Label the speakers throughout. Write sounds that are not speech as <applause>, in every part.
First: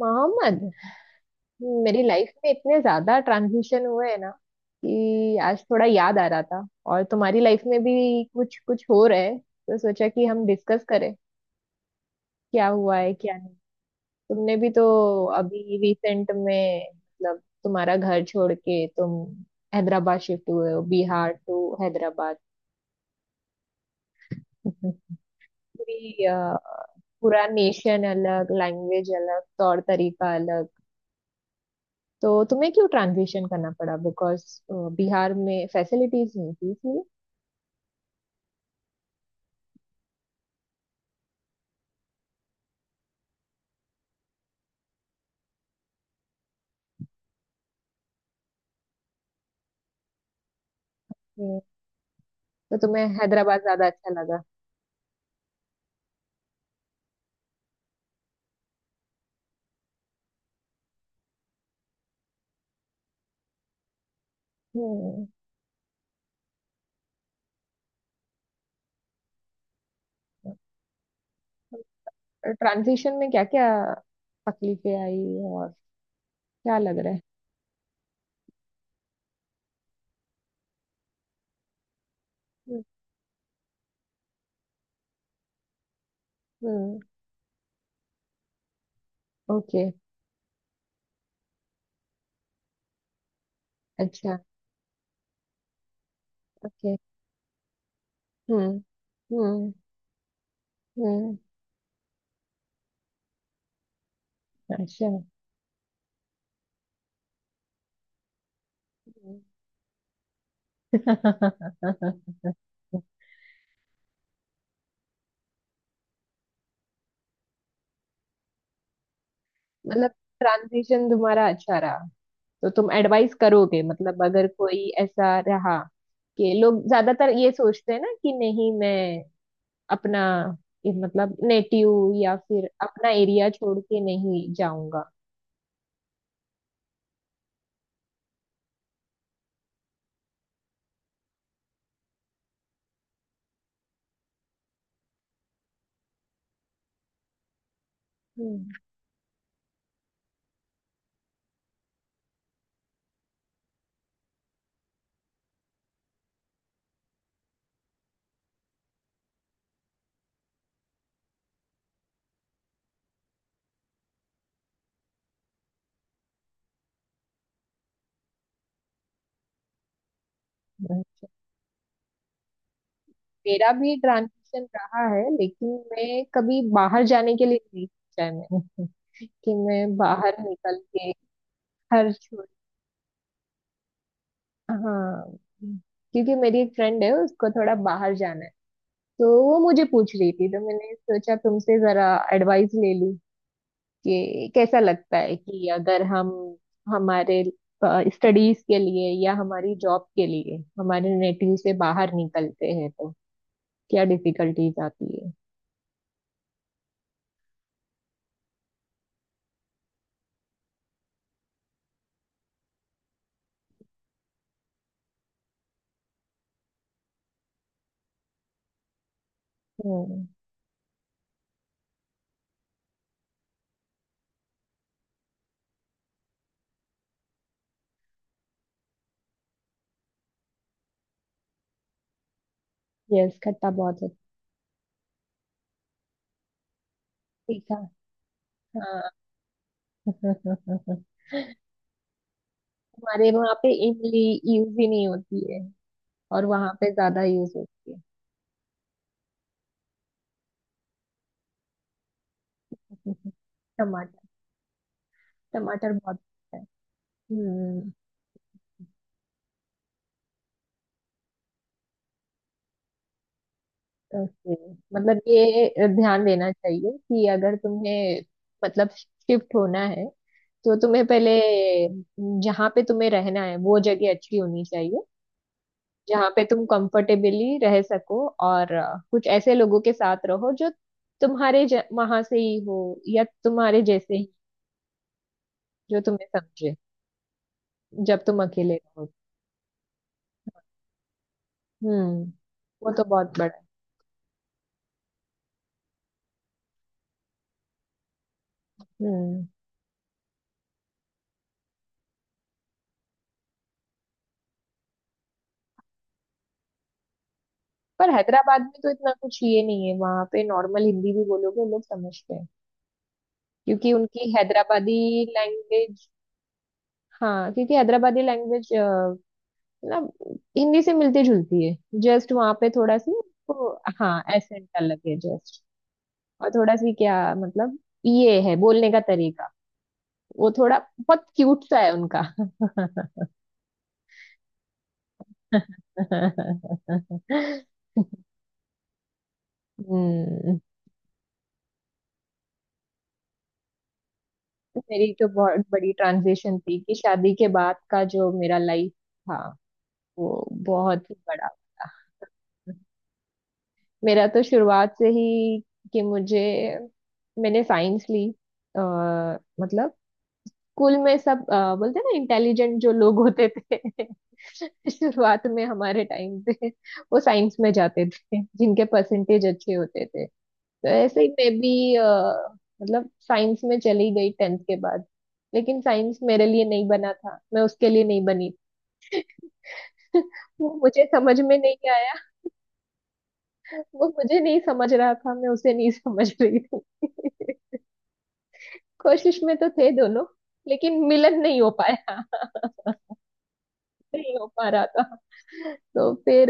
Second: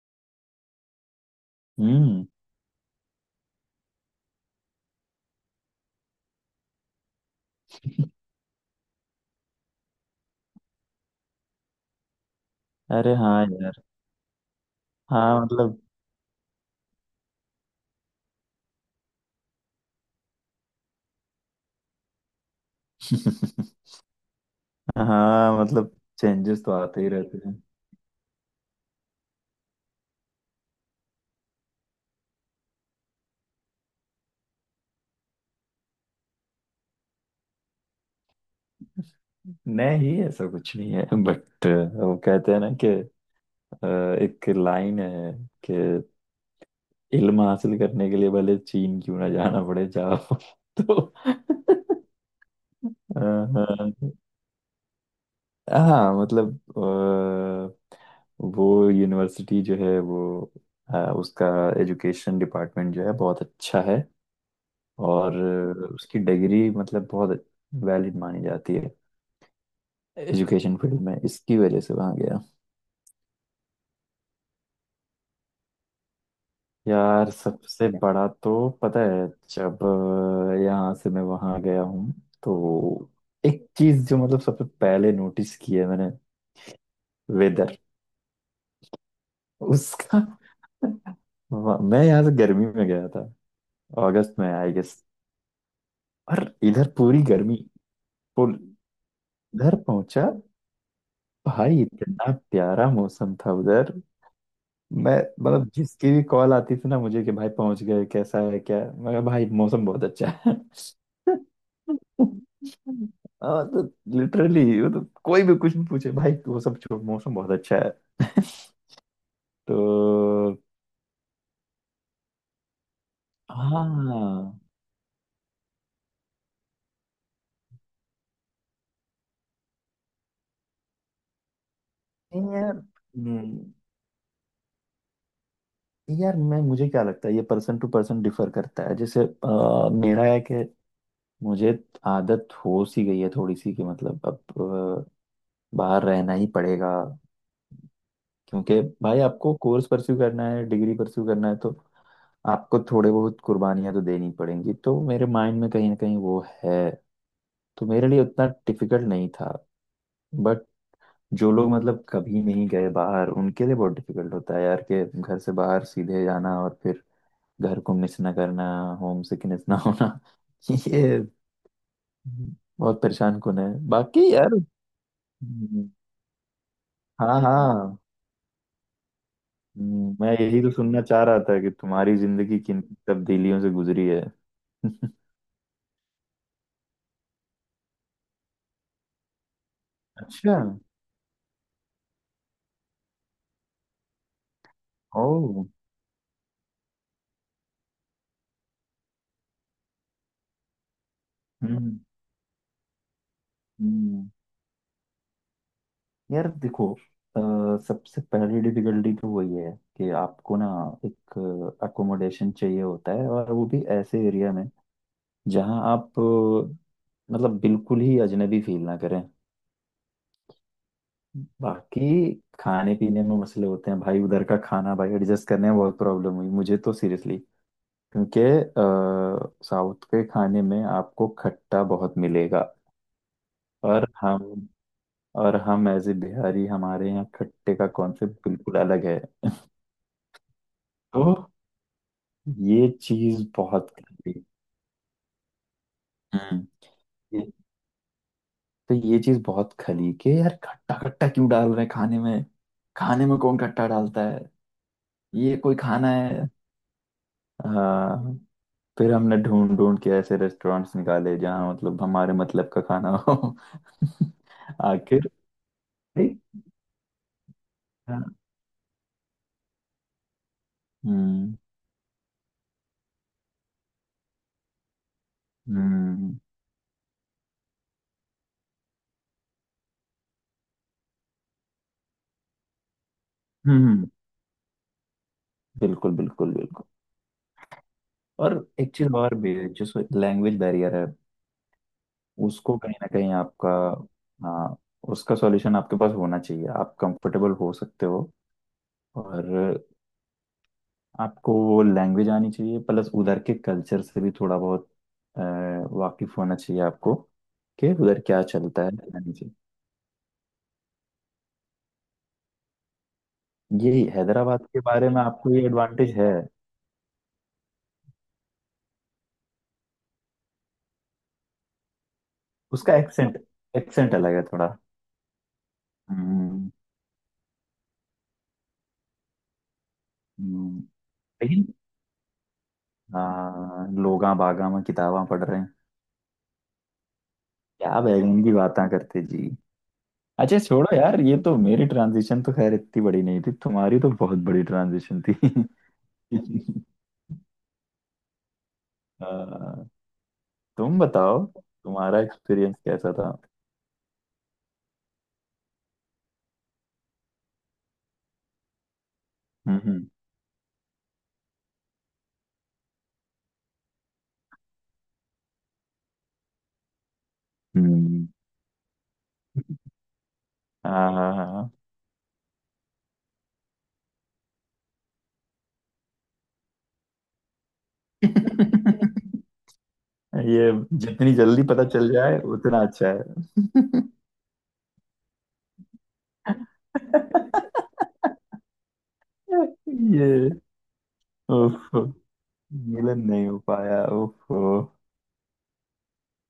Speaker 1: मोहम्मद, मेरी
Speaker 2: हम्म।
Speaker 1: लाइफ में इतने ज्यादा ट्रांजिशन हुए हैं ना कि आज थोड़ा याद आ रहा था। और तुम्हारी लाइफ में भी कुछ कुछ हो रहा है तो सोचा कि हम डिस्कस करें, क्या हुआ है
Speaker 2: अरे
Speaker 1: क्या
Speaker 2: हाँ
Speaker 1: नहीं।
Speaker 2: यार।
Speaker 1: तुमने भी तो
Speaker 2: हाँ
Speaker 1: अभी
Speaker 2: मतलब।
Speaker 1: रिसेंट में मतलब तुम्हारा घर छोड़ के तुम हैदराबाद शिफ्ट हुए हो, बिहार टू हैदराबाद।
Speaker 2: <laughs>
Speaker 1: <laughs>
Speaker 2: हाँ मतलब
Speaker 1: पूरी
Speaker 2: चेंजेस तो आते ही रहते
Speaker 1: पूरा
Speaker 2: हैं।
Speaker 1: नेशन अलग, लैंग्वेज अलग, तौर तरीका अलग। तो तुम्हें क्यों ट्रांजिशन करना पड़ा? बिकॉज बिहार में फैसिलिटीज नहीं थी इसलिए?
Speaker 2: नहीं ऐसा कुछ नहीं है बट वो कहते हैं ना कि अ, एक लाइन है कि इल्म हासिल करने के लिए भले चीन क्यों ना जाना पड़े जाओ। <laughs> तो
Speaker 1: हम्म, तो तुम्हें हैदराबाद ज्यादा
Speaker 2: अ,
Speaker 1: अच्छा लगा?
Speaker 2: हाँ मतलब, वो यूनिवर्सिटी जो है, वो उसका एजुकेशन डिपार्टमेंट जो है बहुत अच्छा है।
Speaker 1: हम्म।
Speaker 2: और उसकी डिग्री मतलब बहुत वैलिड मानी जाती है एजुकेशन फील्ड में। इसकी वजह से वहाँ गया।
Speaker 1: ट्रांजिशन में क्या क्या तकलीफें आई, और क्या लग रहा है?
Speaker 2: यार सबसे बड़ा तो पता है, जब यहाँ से मैं वहाँ गया हूँ तो एक चीज जो मतलब सबसे पहले नोटिस की है मैंने,
Speaker 1: हम्म।
Speaker 2: वेदर।
Speaker 1: ओके।
Speaker 2: उसका। <laughs> मैं यहाँ से गर्मी में गया था, अगस्त
Speaker 1: अच्छा।
Speaker 2: में आई गेस। और इधर
Speaker 1: ओके।
Speaker 2: पूरी गर्मी, फुल।
Speaker 1: हम्म। हम्म।
Speaker 2: इधर पहुंचा,
Speaker 1: हम्म।
Speaker 2: भाई इतना प्यारा मौसम था उधर।
Speaker 1: अच्छा।
Speaker 2: मैं मतलब जिसकी भी कॉल आती थी ना मुझे कि भाई पहुंच गए, कैसा है क्या है? मैं कहा,
Speaker 1: हम्म।
Speaker 2: भाई मौसम बहुत अच्छा है। <laughs>
Speaker 1: <laughs>
Speaker 2: हाँ, तो लिटरली वो तो कोई भी कुछ भी पूछे, भाई वो सब छोड़, मौसम बहुत अच्छा है।
Speaker 1: मतलब
Speaker 2: तो
Speaker 1: ट्रांजिशन तुम्हारा अच्छा रहा। तो तुम एडवाइस करोगे? मतलब अगर
Speaker 2: हाँ।
Speaker 1: कोई ऐसा रहा कि लोग ज्यादातर ये सोचते हैं ना कि नहीं, मैं अपना ये मतलब नेटिव या
Speaker 2: नहीं
Speaker 1: फिर
Speaker 2: यार।
Speaker 1: अपना एरिया
Speaker 2: हम्म।
Speaker 1: छोड़ के नहीं जाऊंगा।
Speaker 2: यार, मैं मुझे क्या लगता है ये पर्सन टू पर्सन डिफर करता है। जैसे मेरा है कि मुझे आदत हो सी गई है थोड़ी सी, कि मतलब अब बाहर रहना ही पड़ेगा।
Speaker 1: हम्म।
Speaker 2: क्योंकि भाई आपको कोर्स परस्यू करना है, डिग्री परस्यू करना है, तो आपको थोड़े बहुत कुर्बानियां तो देनी पड़ेंगी। तो मेरे माइंड में कहीं ना कहीं वो है, तो मेरे लिए उतना डिफिकल्ट नहीं था। बट जो लोग मतलब कभी नहीं गए बाहर उनके लिए बहुत डिफिकल्ट होता है यार, के घर से बाहर सीधे जाना और फिर घर को मिस ना करना, होम सिकनेस ना होना। <laughs> ये बहुत परेशान कौन है
Speaker 1: मेरा भी
Speaker 2: बाकी यार।
Speaker 1: ट्रांजिशन रहा है, लेकिन
Speaker 2: हम्म।
Speaker 1: मैं कभी बाहर जाने
Speaker 2: हाँ
Speaker 1: के लिए नहीं
Speaker 2: हाँ।
Speaker 1: सोचा है मैंने। <laughs> कि मैं
Speaker 2: मैं
Speaker 1: बाहर
Speaker 2: यही तो
Speaker 1: निकल
Speaker 2: सुनना
Speaker 1: के
Speaker 2: चाह रहा था कि
Speaker 1: घर
Speaker 2: तुम्हारी
Speaker 1: छोड़।
Speaker 2: जिंदगी किन तब्दीलियों से गुजरी है। <laughs>
Speaker 1: हाँ, क्योंकि मेरी एक फ्रेंड है, उसको थोड़ा बाहर जाना है। तो वो मुझे पूछ रही थी,
Speaker 2: अच्छा।
Speaker 1: तो मैंने सोचा तुमसे जरा एडवाइस ले लूं कि कैसा लगता है
Speaker 2: ओ।
Speaker 1: कि अगर हम हमारे स्टडीज के लिए या हमारी जॉब के लिए हमारे नेटिव से
Speaker 2: हम्म।
Speaker 1: बाहर निकलते हैं तो क्या
Speaker 2: हम्म।
Speaker 1: डिफिकल्टीज आती है।
Speaker 2: यार देखो, सबसे पहली डिफिकल्टी तो वही है कि आपको ना एक अकोमोडेशन चाहिए होता है, और वो भी ऐसे एरिया में जहां आप मतलब बिल्कुल ही अजनबी फील ना करें।
Speaker 1: हम्म।
Speaker 2: बाकी खाने पीने में मसले होते हैं भाई, उधर का खाना भाई एडजस्ट करने में बहुत प्रॉब्लम हुई मुझे तो, सीरियसली। क्योंकि साउथ के खाने में आपको खट्टा बहुत मिलेगा।
Speaker 1: यस, खट्टा बहुत
Speaker 2: और
Speaker 1: है।
Speaker 2: हम और हम एज ए बिहारी हमारे यहाँ खट्टे
Speaker 1: तीखा।
Speaker 2: का कॉन्सेप्ट बिल्कुल अलग
Speaker 1: हाँ।
Speaker 2: है। <laughs>
Speaker 1: <laughs>
Speaker 2: तो ये
Speaker 1: हमारे
Speaker 2: चीज
Speaker 1: वहाँ पे
Speaker 2: बहुत
Speaker 1: इमली
Speaker 2: खली।
Speaker 1: यूज ही नहीं होती है, और
Speaker 2: हम्म।
Speaker 1: वहाँ पे ज्यादा
Speaker 2: ये-
Speaker 1: यूज होती है।
Speaker 2: तो ये चीज बहुत खली, के यार खट्टा खट्टा क्यों डाल रहे हैं खाने में, खाने
Speaker 1: <laughs>
Speaker 2: में कौन खट्टा डालता
Speaker 1: टमाटर।
Speaker 2: है, ये कोई
Speaker 1: टमाटर
Speaker 2: खाना
Speaker 1: बहुत
Speaker 2: है।
Speaker 1: है। हम्म।
Speaker 2: हाँ। फिर हमने ढूंढ ढूंढ के ऐसे रेस्टोरेंट्स निकाले जहाँ मतलब हमारे मतलब का खाना हो। <laughs>
Speaker 1: ओके। मतलब
Speaker 2: आखिर।
Speaker 1: ये ध्यान देना चाहिए कि अगर तुम्हें मतलब शिफ्ट होना है तो तुम्हें पहले
Speaker 2: हम्म।
Speaker 1: जहाँ पे तुम्हें रहना है वो जगह अच्छी होनी चाहिए,
Speaker 2: हम्म।
Speaker 1: जहाँ पे तुम कंफर्टेबली रह सको। और कुछ ऐसे लोगों के साथ रहो जो तुम्हारे वहां से ही हो या तुम्हारे
Speaker 2: हम्म,
Speaker 1: जैसे ही, जो
Speaker 2: बिल्कुल
Speaker 1: तुम्हें
Speaker 2: बिल्कुल
Speaker 1: समझे
Speaker 2: बिल्कुल।
Speaker 1: जब तुम
Speaker 2: और
Speaker 1: अकेले
Speaker 2: एक
Speaker 1: रहो।
Speaker 2: चीज और भी है जो लैंग्वेज बैरियर है।
Speaker 1: हम्म।
Speaker 2: उसको
Speaker 1: वो
Speaker 2: कहीं
Speaker 1: तो
Speaker 2: ना कहीं
Speaker 1: बहुत बड़ा है।
Speaker 2: आपका, हाँ, उसका सॉल्यूशन आपके पास होना चाहिए, आप कंफर्टेबल हो सकते हो।
Speaker 1: हम्म।
Speaker 2: और आपको वो लैंग्वेज आनी चाहिए, प्लस उधर के कल्चर से भी थोड़ा बहुत अ, वाकिफ होना चाहिए आपको, कि
Speaker 1: पर
Speaker 2: उधर क्या
Speaker 1: हैदराबाद में
Speaker 2: चलता
Speaker 1: तो
Speaker 2: है
Speaker 1: इतना
Speaker 2: यानी
Speaker 1: कुछ
Speaker 2: चाहिए।
Speaker 1: ये नहीं है। वहां पे नॉर्मल हिंदी भी बोलोगे लोग समझते हैं,
Speaker 2: ये
Speaker 1: क्योंकि उनकी
Speaker 2: हैदराबाद के
Speaker 1: हैदराबादी
Speaker 2: बारे में आपको ये
Speaker 1: लैंग्वेज,
Speaker 2: एडवांटेज है।
Speaker 1: हाँ, क्योंकि हैदराबादी लैंग्वेज मतलब हिंदी से मिलती जुलती है। जस्ट वहां पे
Speaker 2: उसका
Speaker 1: थोड़ा सी,
Speaker 2: एक्सेंट,
Speaker 1: तो
Speaker 2: एक्सेंट
Speaker 1: हाँ
Speaker 2: अलग है
Speaker 1: एसेंट
Speaker 2: थोड़ा।
Speaker 1: अलग है जस्ट। और
Speaker 2: हम्म।
Speaker 1: थोड़ा सी क्या मतलब, ये है बोलने का तरीका, वो थोड़ा
Speaker 2: हम्म।
Speaker 1: बहुत क्यूट
Speaker 2: लेकिन
Speaker 1: सा है उनका।
Speaker 2: हाँ लोगा बागा में किताबां पढ़ रहे हैं,
Speaker 1: हम्म।
Speaker 2: क्या बैगन की बातें करते जी। अच्छा छोड़ो यार, ये तो मेरी ट्रांजिशन तो खैर इतनी बड़ी नहीं थी, तुम्हारी तो बहुत बड़ी
Speaker 1: मेरी
Speaker 2: ट्रांजिशन
Speaker 1: तो
Speaker 2: थी।
Speaker 1: बहुत बड़ी ट्रांजिशन थी
Speaker 2: <laughs>
Speaker 1: कि शादी के बाद का जो मेरा लाइफ
Speaker 2: आ,
Speaker 1: था, वो
Speaker 2: तुम
Speaker 1: बहुत ही
Speaker 2: बताओ
Speaker 1: बड़ा था।
Speaker 2: तुम्हारा एक्सपीरियंस कैसा था।
Speaker 1: मेरा तो शुरुआत से ही कि मुझे, मैंने साइंस ली। आ, मतलब
Speaker 2: हम्म।
Speaker 1: स्कूल में सब बोलते हैं ना, इंटेलिजेंट जो लोग होते थे <laughs> शुरुआत में हमारे टाइम पे, वो साइंस में जाते
Speaker 2: हम्म।
Speaker 1: थे, जिनके परसेंटेज अच्छे होते थे। तो
Speaker 2: हाँ
Speaker 1: ऐसे ही
Speaker 2: हाँ
Speaker 1: मैं
Speaker 2: हाँ।
Speaker 1: भी मतलब साइंस में चली गई टेंथ के बाद। लेकिन साइंस मेरे लिए नहीं बना था, मैं उसके लिए नहीं बनी।
Speaker 2: <laughs>
Speaker 1: <laughs>
Speaker 2: ये
Speaker 1: वो मुझे
Speaker 2: जितनी
Speaker 1: समझ में
Speaker 2: जल्दी पता
Speaker 1: नहीं
Speaker 2: चल
Speaker 1: आया,
Speaker 2: जाए उतना अच्छा है।
Speaker 1: वो मुझे नहीं समझ रहा था, मैं उसे नहीं <laughs> समझ रही थी।
Speaker 2: <laughs>
Speaker 1: <laughs> कोशिश में तो थे दोनों,
Speaker 2: ये।
Speaker 1: लेकिन मिलन नहीं हो
Speaker 2: ओफो।
Speaker 1: पाया।
Speaker 2: मिलन नहीं हो पाया,
Speaker 1: नहीं हो
Speaker 2: ओफो।
Speaker 1: पा रहा था। तो फिर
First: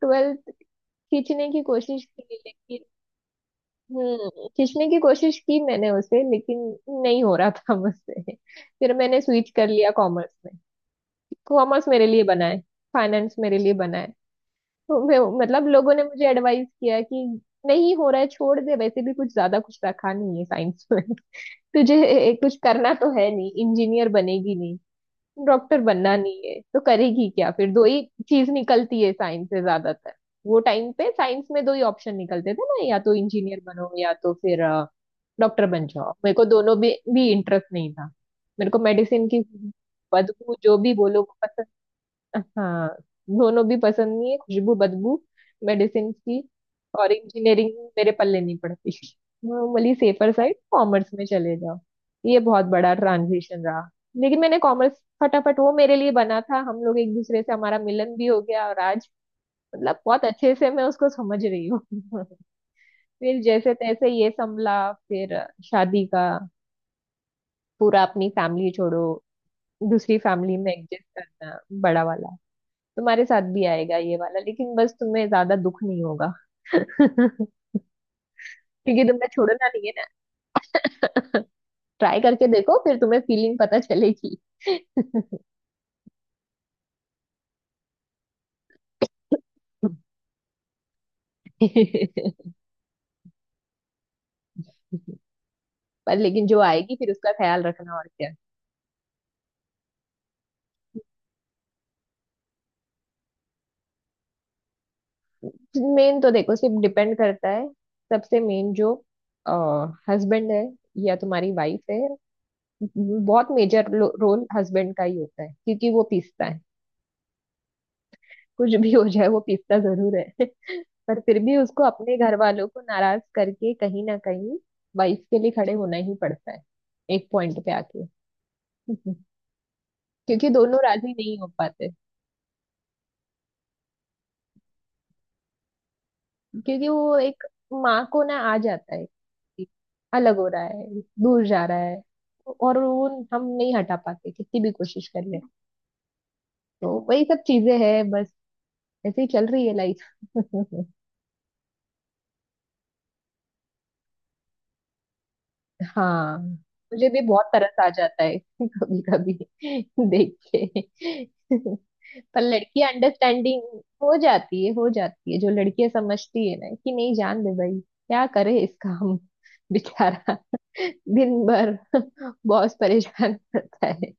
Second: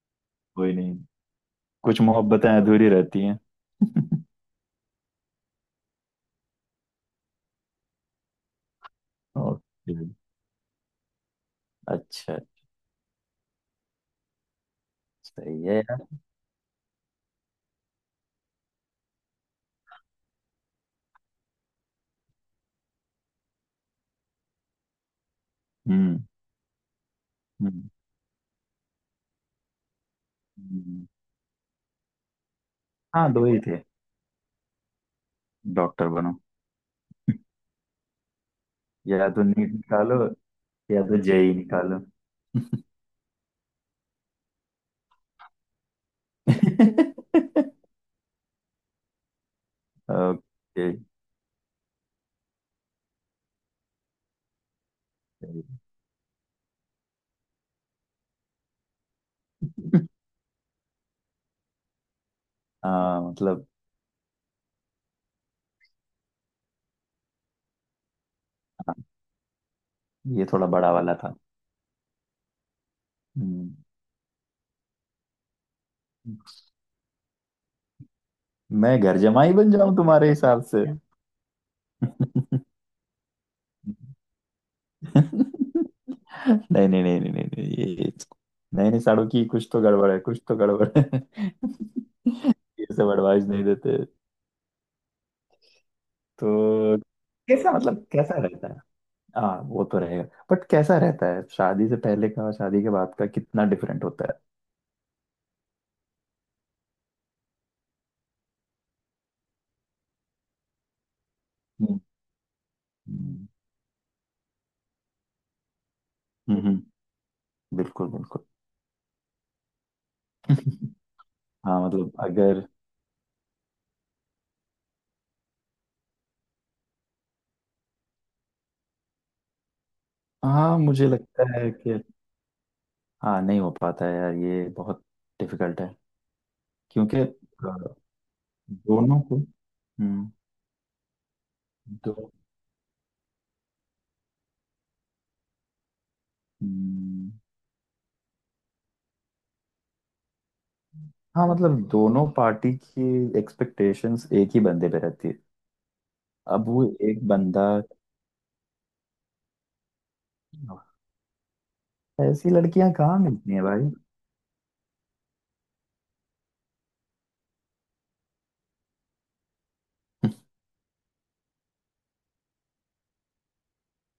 Speaker 1: ट्वेल्थ
Speaker 2: कोई नहीं,
Speaker 1: खींचने की
Speaker 2: कुछ
Speaker 1: कोशिश की
Speaker 2: मोहब्बतें
Speaker 1: लेकिन,
Speaker 2: अधूरी रहती हैं। <laughs>
Speaker 1: हम्म, खींचने की कोशिश की मैंने उसे लेकिन नहीं हो रहा था मुझसे। फिर मैंने स्विच कर लिया
Speaker 2: ओके।
Speaker 1: कॉमर्स में। कॉमर्स मेरे लिए
Speaker 2: अच्छा।
Speaker 1: बना है, फाइनेंस मेरे लिए बना है। तो मैं
Speaker 2: सही
Speaker 1: मतलब
Speaker 2: है
Speaker 1: लोगों ने
Speaker 2: यार।
Speaker 1: मुझे एडवाइस किया कि नहीं हो रहा है छोड़ दे, वैसे भी कुछ ज्यादा कुछ रखा नहीं है साइंस में। <laughs> तुझे कुछ करना तो है नहीं, इंजीनियर बनेगी नहीं, डॉक्टर बनना
Speaker 2: हम्म।
Speaker 1: नहीं है तो करेगी क्या, फिर दो
Speaker 2: हम्म,
Speaker 1: ही चीज निकलती है साइंस से ज्यादातर। वो टाइम
Speaker 2: हम्म।
Speaker 1: पे साइंस में दो ही ऑप्शन निकलते थे ना, या तो
Speaker 2: हाँ दो ही
Speaker 1: इंजीनियर
Speaker 2: थे,
Speaker 1: बनो या तो फिर डॉक्टर बन
Speaker 2: डॉक्टर
Speaker 1: जाओ। मेरे
Speaker 2: बनो,
Speaker 1: को दोनों भी इंटरेस्ट नहीं था। मेरे को मेडिसिन
Speaker 2: या
Speaker 1: की
Speaker 2: तो नीट निकालो,
Speaker 1: बदबू जो भी
Speaker 2: या तो
Speaker 1: बोलो वो
Speaker 2: जेई
Speaker 1: पसंद,
Speaker 2: निकालो।
Speaker 1: हाँ, दोनों भी पसंद नहीं है, खुशबू बदबू मेडिसिन की, और इंजीनियरिंग
Speaker 2: <laughs>
Speaker 1: मेरे पल्ले नहीं पड़ती। Normally safer side
Speaker 2: okay.
Speaker 1: Commerce में चले जाओ। ये बहुत बड़ा ट्रांजिशन रहा, लेकिन मैंने कॉमर्स फटाफट वो मेरे लिए बना था। हम लोग एक दूसरे से हमारा मिलन भी हो गया, और आज मतलब बहुत अच्छे से मैं उसको समझ रही हूँ। <laughs>
Speaker 2: हाँ
Speaker 1: फिर
Speaker 2: मतलब।
Speaker 1: जैसे तैसे ये संभला। फिर शादी का पूरा, अपनी फैमिली
Speaker 2: हाँ,
Speaker 1: छोड़ो, दूसरी
Speaker 2: ये
Speaker 1: फैमिली
Speaker 2: थोड़ा
Speaker 1: में
Speaker 2: बड़ा
Speaker 1: एडजस्ट
Speaker 2: वाला था।
Speaker 1: करना, बड़ा वाला। तुम्हारे साथ भी
Speaker 2: हम्म।
Speaker 1: आएगा ये वाला, लेकिन बस तुम्हें ज्यादा दुख नहीं होगा। <laughs> क्योंकि
Speaker 2: मैं घर
Speaker 1: तुमने
Speaker 2: जमाई
Speaker 1: छोड़ना
Speaker 2: बन
Speaker 1: नहीं है
Speaker 2: जाऊं
Speaker 1: ना।
Speaker 2: तुम्हारे हिसाब से?
Speaker 1: ट्राई करके देखो, फिर तुम्हें फीलिंग पता
Speaker 2: <laughs>
Speaker 1: चलेगी।
Speaker 2: नहीं नहीं नहीं नहीं नहीं नहीं, ये नए नए साड़ों की कुछ तो गड़बड़ है,
Speaker 1: <laughs>
Speaker 2: कुछ तो गड़बड़ है। <laughs> ये सब एडवाइस नहीं देते।
Speaker 1: पर लेकिन जो आएगी
Speaker 2: तो
Speaker 1: फिर उसका ख्याल
Speaker 2: कैसा
Speaker 1: रखना,
Speaker 2: मतलब,
Speaker 1: और क्या।
Speaker 2: कैसा रहता है? हाँ वो तो रहेगा। बट कैसा रहता है शादी से पहले का और शादी के बाद का, कितना डिफरेंट होता है?
Speaker 1: मेन तो देखो सिर्फ डिपेंड करता है, सबसे मेन जो हस्बैंड है या तुम्हारी वाइफ
Speaker 2: हम्म।
Speaker 1: है।
Speaker 2: हम्म।
Speaker 1: बहुत मेजर रोल हस्बैंड का ही होता है, क्योंकि वो पीसता है।
Speaker 2: हम्म, हम्म, बिल्कुल बिल्कुल।
Speaker 1: कुछ भी हो जाए वो पीसता जरूर है।
Speaker 2: <laughs>
Speaker 1: <laughs> पर फिर भी उसको
Speaker 2: हाँ मतलब
Speaker 1: अपने घर
Speaker 2: अगर।
Speaker 1: वालों को नाराज करके कहीं ना कहीं वाइफ के लिए खड़े होना ही पड़ता है एक पॉइंट पे आके। <laughs> क्योंकि दोनों
Speaker 2: हाँ मुझे
Speaker 1: राजी नहीं
Speaker 2: लगता
Speaker 1: हो
Speaker 2: है
Speaker 1: पाते,
Speaker 2: कि, हाँ नहीं हो पाता है यार, ये बहुत डिफिकल्ट है।
Speaker 1: क्योंकि
Speaker 2: क्योंकि
Speaker 1: वो एक माँ को ना आ जाता है
Speaker 2: दोनों को।
Speaker 1: कि
Speaker 2: हम्म।
Speaker 1: अलग हो रहा है, दूर जा रहा है।
Speaker 2: दो।
Speaker 1: और वो हम नहीं हटा पाते कितनी भी कोशिश कर ले। तो वही
Speaker 2: हम्म,
Speaker 1: सब चीजें हैं बस, ऐसे ही चल रही है लाइफ। <laughs>
Speaker 2: हाँ मतलब दोनों पार्टी की एक्सपेक्टेशंस एक ही बंदे पे रहती है।
Speaker 1: हाँ,
Speaker 2: अब वो
Speaker 1: मुझे भी
Speaker 2: एक
Speaker 1: बहुत
Speaker 2: बंदा,
Speaker 1: तरस आ जाता है <laughs> कभी कभी देख के। पर
Speaker 2: ऐसी
Speaker 1: लड़की
Speaker 2: लड़कियां कहाँ मिलती
Speaker 1: अंडरस्टैंडिंग
Speaker 2: हैं भाई।
Speaker 1: हो जाती है, हो जाती है, जो लड़कियां समझती है ना कि नहीं, जान दे भाई, क्या करे इसका, हम बेचारा दिन भर बॉस परेशान करता है,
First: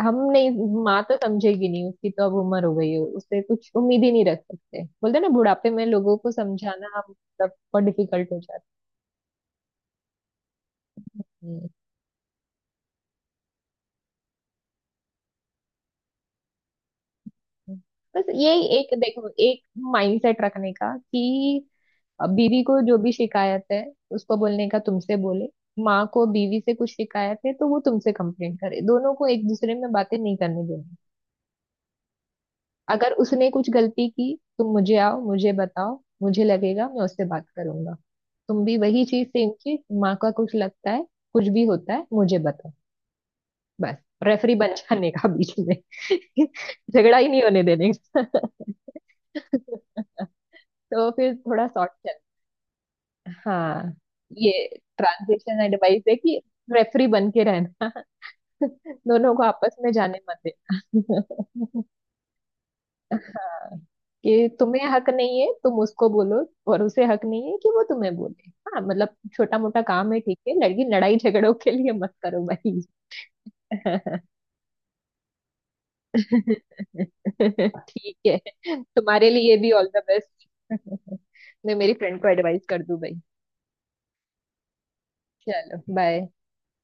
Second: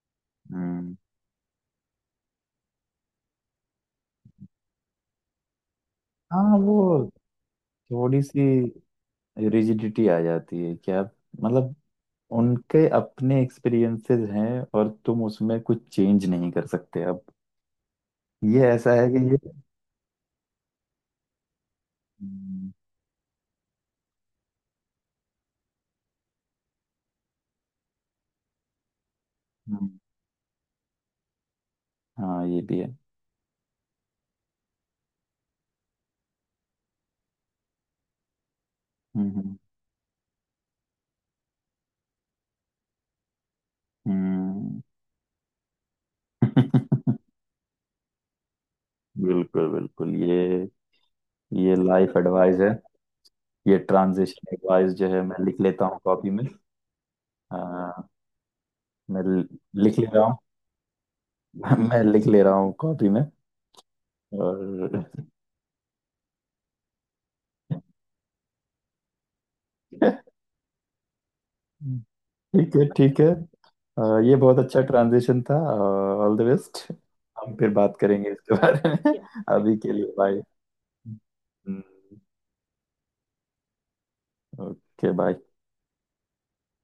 Speaker 1: हम नहीं।
Speaker 2: हम्म।
Speaker 1: माँ तो समझेगी नहीं, उसकी तो अब उम्र हो गई है, उससे कुछ उम्मीद ही नहीं रख सकते। बोलते हैं ना, बुढ़ापे में लोगों को
Speaker 2: हाँ वो
Speaker 1: समझाना मतलब बहुत
Speaker 2: थोड़ी
Speaker 1: डिफिकल्ट हो
Speaker 2: सी
Speaker 1: जाता
Speaker 2: रिजिडिटी आ जाती है क्या
Speaker 1: है।
Speaker 2: मतलब, उनके अपने एक्सपीरियंसेस हैं और तुम उसमें कुछ चेंज नहीं कर सकते अब।
Speaker 1: बस यही
Speaker 2: ये
Speaker 1: एक
Speaker 2: ऐसा है कि
Speaker 1: देखो,
Speaker 2: ये,
Speaker 1: एक माइंडसेट रखने का कि बीवी
Speaker 2: हम्म,
Speaker 1: को जो भी शिकायत है उसको बोलने का तुमसे बोले, माँ को बीवी से कुछ शिकायत है तो वो तुमसे कंप्लेंट करे। दोनों को एक दूसरे
Speaker 2: हम्म,
Speaker 1: में बातें नहीं करने देनी।
Speaker 2: हाँ ये भी है।
Speaker 1: अगर उसने कुछ गलती की, तुम मुझे आओ मुझे बताओ, मुझे लगेगा मैं उससे बात करूंगा। तुम भी वही चीज,
Speaker 2: हम्म।
Speaker 1: सेम
Speaker 2: हम्म।
Speaker 1: चीज, माँ का कुछ लगता है, कुछ भी होता है, मुझे बताओ बस। रेफरी बन
Speaker 2: हम्म।
Speaker 1: जाने का बीच में। <laughs> झगड़ा ही
Speaker 2: <laughs>
Speaker 1: नहीं होने देने का।
Speaker 2: बिल्कुल बिल्कुल। ये
Speaker 1: <laughs> तो फिर थोड़ा
Speaker 2: ये
Speaker 1: सॉर्ट।
Speaker 2: लाइफ एडवाइस है। ये
Speaker 1: हाँ,
Speaker 2: ट्रांजिशन
Speaker 1: ये
Speaker 2: एडवाइस जो है, मैं लिख
Speaker 1: ट्रांजेक्शन
Speaker 2: लेता हूँ
Speaker 1: एडवाइस है
Speaker 2: कॉपी
Speaker 1: कि
Speaker 2: में।
Speaker 1: रेफरी बन के
Speaker 2: आ,
Speaker 1: रहना। <laughs>
Speaker 2: मैं
Speaker 1: दोनों को
Speaker 2: ल-
Speaker 1: आपस में
Speaker 2: लिख ले
Speaker 1: जाने
Speaker 2: रहा
Speaker 1: मत
Speaker 2: हूँ।
Speaker 1: देना।
Speaker 2: <laughs> मैं लिख ले रहा हूँ कॉपी में।
Speaker 1: <laughs> कि तुम्हें हक
Speaker 2: और।
Speaker 1: नहीं है तुम उसको बोलो, और उसे हक नहीं है कि वो तुम्हें बोले। हाँ मतलब छोटा मोटा काम है
Speaker 2: <laughs>
Speaker 1: ठीक है, लड़की लड़ाई झगड़ों के लिए मत करो
Speaker 2: ठीक
Speaker 1: भाई।
Speaker 2: है ठीक है। ये बहुत अच्छा ट्रांजिशन था। All the best. हम फिर
Speaker 1: <laughs>
Speaker 2: बात
Speaker 1: ठीक
Speaker 2: करेंगे
Speaker 1: है,
Speaker 2: इसके बारे में।
Speaker 1: तुम्हारे
Speaker 2: <laughs>
Speaker 1: लिए भी
Speaker 2: अभी
Speaker 1: ऑल
Speaker 2: के
Speaker 1: द
Speaker 2: लिए बाय।
Speaker 1: बेस्ट। <laughs> मैं मेरी फ्रेंड को एडवाइस कर दूं भाई।
Speaker 2: Okay bye.
Speaker 1: चलो बाय।